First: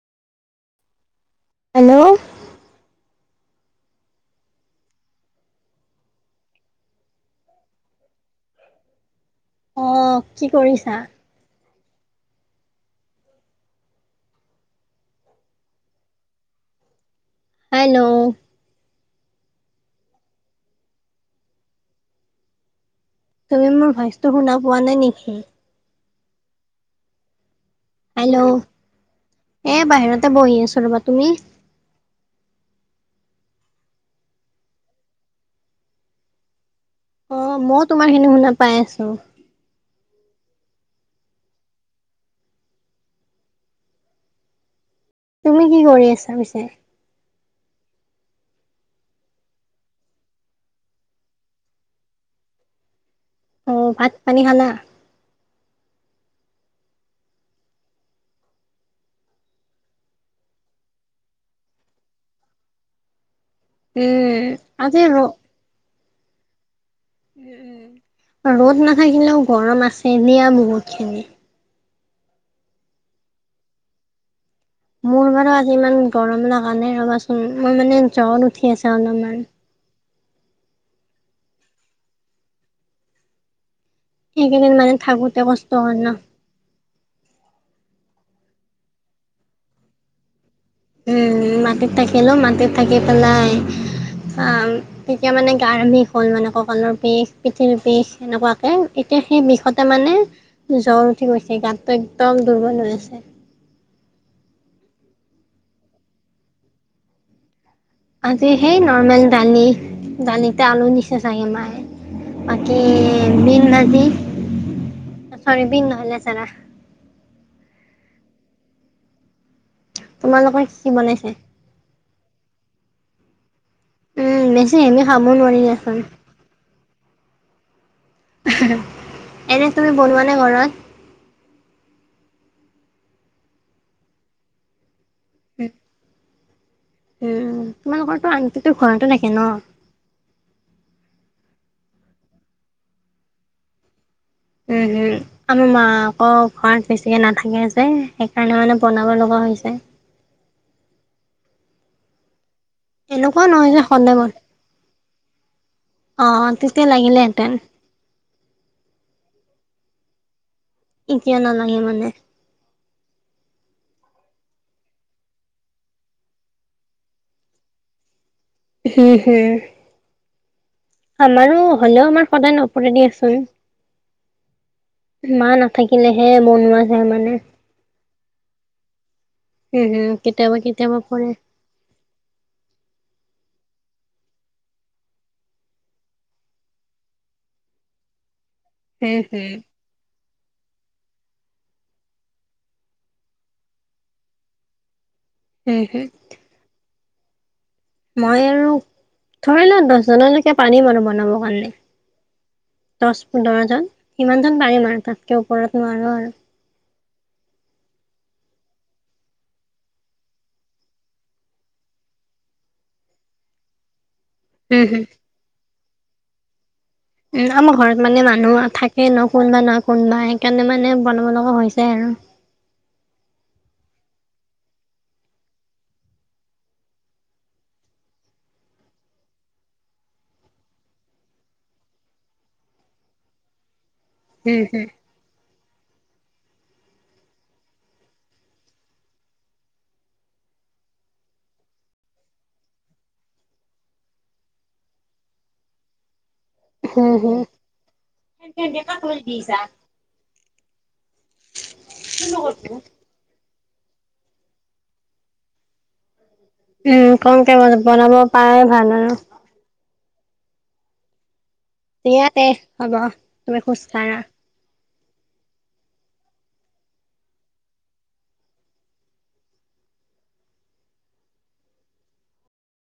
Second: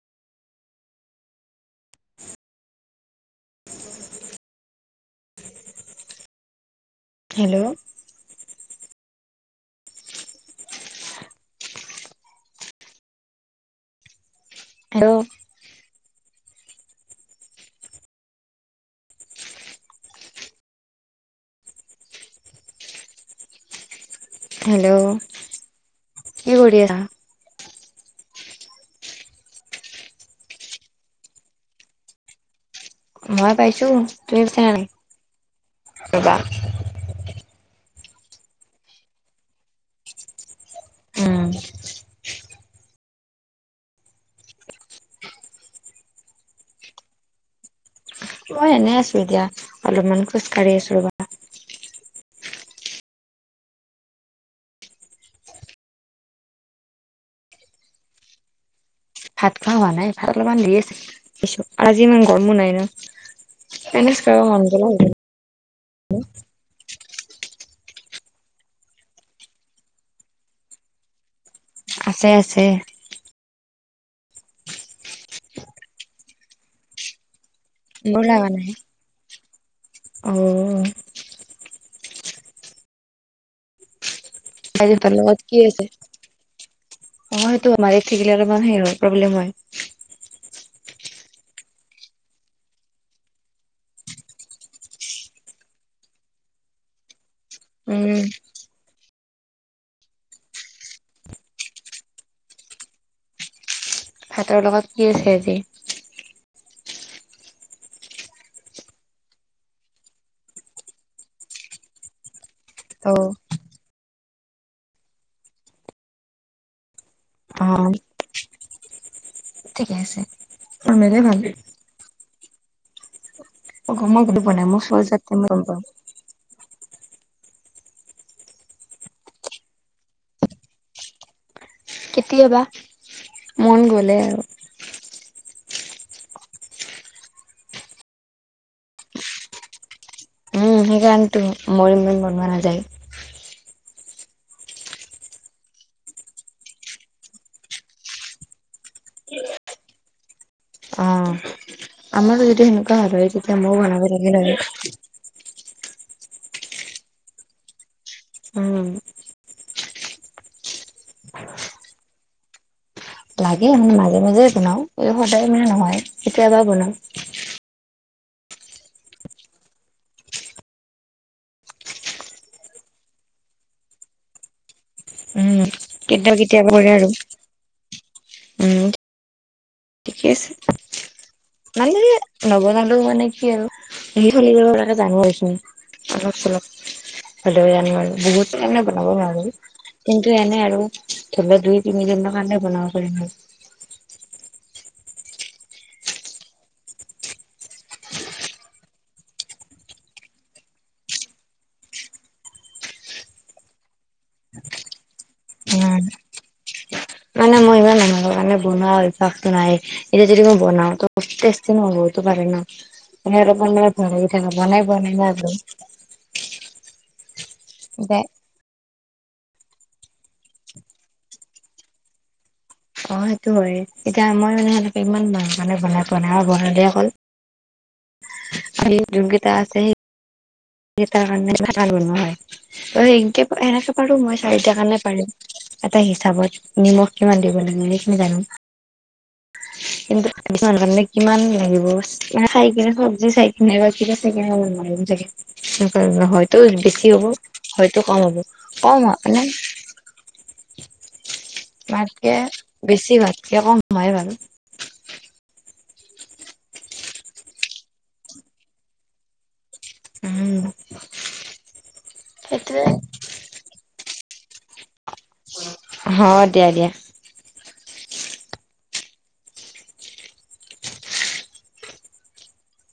Hello. [unintelligible] Hello অ কি কৰিছা হেল্ল হেল্ল' তুমি মোৰ ভইচ হেল্ল' কি কৰি আছা হেল্ল' এ বাহিৰতে বহি আছো ৰ'বা তুমি মই পাইছো তুমি পাইছা নে নাই ৰবা অ মই তোমাৰ খিনি শুনা পাই আছো উম তুমি কি কৰি আছা পিছে মই এনে আছো এতিয়া অলপমান খোজ কাঢ়ি আছো ৰ'বা অ ভাত পানী খালা ভাত খোৱা হোৱা নাই ভাত অলপমান ডেৰি আছে কিছু আৰু আজি ইমান গৰমো নাই না [unintelligible] উম আজি ৰ [unintelligible] ৰ'দ নাথাকিলেও গৰম আছে দিয়া বহুত খিনি আছে আছে মোৰ বাৰু আজি ইমান গৰম লগা নাই ৰ'বাচোন মই মানে মোৰ লগা জ্বৰ নাই উঠি আছে অলপমান অ এইকেইদিন আজি মানে ভাতৰ লগত থাকোতে কি কষ্ট আছে হয় না অ সেইটো মাৰিত থাকিলে অলপমান শিৰৰ প্ৰব্লেম হয়। উম মাটিত থাকিলো মাটিত থাকি পেলাই অ তেতিয়া মানে গাৰ বিষ হ'ল মানে ককালৰ বিষ, পিঠিৰ বিষ উম এনেকুৱা এতিয়া সেই বিষতে মানে জ্বৰ উঠি গৈছে গাতটো একদম দুৰ্বল হৈ আছে ভাতৰ লগত কি আছে, আজি আজি সেই নৰ্মেল দালি দালিতে আলু দিছে চাগে মায়ে বাকী অ দিম ভাজি ছয়াবিন নহ'লে চানা। অ ঠিকে আছে তোমালোকৰ আৰু কি তোমাৰে বনাইছে ভাল উম [inaudible] বেছি হেভি খাব [unintelligible] নোৱাৰি দিয়াচোন [unintelligible] এনে তুমি বনোৱা নে ঘৰত কেতিয়াবা মন গ'লে আৰু হু [unintelligible] উম তোমালোকৰ তো আনটিটো ঘৰতে থাকে ন উম সেইকাৰণেতো মই ইমান বনোৱা নাযায় উম হুম আমাৰ মা আকৌ ঘৰত বেছিকে নাথাকে যে সেইকাৰণে মানে বনাব লগা হৈছে অ আমাৰো যদি সেনেকুৱা ভাল হয় এনেকুৱা তেতিয়া নহয় মইও যে বনাব সদায় বন লাগিলহেঁতেন অ তেতিয়া লাগিলে হেতেন উম এতিয়া নালাগে মানে লাগে মে মাজে মাজে বনাও এই সদায় মানে নহয় কেতিয়াবা বনাও। হে হে আমাৰো হ'লেও আমাৰ সদায় নপৰে দিয়াচোন। মা উম নাথাকিলেহে কেতিয়াবা কেতিয়াবা বনোৱা কৰে যায় আৰু মানে। উম উম হুম কেতিয়াবা কেতিয়াবা পৰে। মানে নবনালেও মানে কি আৰু হেৰি কৰি তাকে ডাঙৰ হৈছোঁ। অলপ চলপ হলেও আনো আৰু বহুত কাৰণে বনাব হুম হুম নোৱাৰো কিন্তু এনে আৰু ধৰি লোৱা দুই তিনিজননৰ কাৰণে বনাব পাৰিম। আৰু হেহেত মই আৰু ধৰি লোৱা দহজনলৈকে পাৰিম আৰু বনাবৰ কাৰণে- দহ পোন্ধৰজন সিমানজন পাৰিম আৰু তাতকৈ ওপৰত উম নোৱাৰোঁ। আৰু কাৰণে বনোৱা অভ্যাসটো নাইে এতিয়া যদি মই বনাও তেষ্টি নহব পাৰে ন। আপুনি দেখোন বনাই থাক উম বনাই হম বনাই একদম উ আমাৰ ঘৰত মানে এতিয়া মানুহ থাকে ন কোনোবা নহয় কোনবাই। কেনে মানে বনাব লগা হৈছে যায় আৰু অ সেইটো হয় এতিয়া মই মানে সেনেকে ইমান মানুহ কাৰণে বনাই পোৱা নাই। আৰু বনালে অকল সেই জোনকিতা আছে। কাৰণে ভ বনোৱা হয়। একে এেনেকে পাৰো মই চাৰিাৰ উম হুম। কাৰণে পাৰি। এটা হিচাপত নিমখ কিমান দিব লাগে সেইখিনি জানো। [inaudible] কিন্তু কাৰণে কিমান লাগিব চাই কিনে চব্জি চাই কিনে বা কি নোৱাৰিম চাগে। তেনেকে বাৰু হয়। তটো হুম বেছি হ'ব হুম হয়তো কম হ'ব কম মানে। ভাতকে বেছি ভাতকে কম হয় বাৰু উম কমকে বনাব পাই ভাল আৰু উম তেয়াতে সেইটোৱে হ'ব তুমি খোজকাঢ়া। হ দিয়া দিয়া।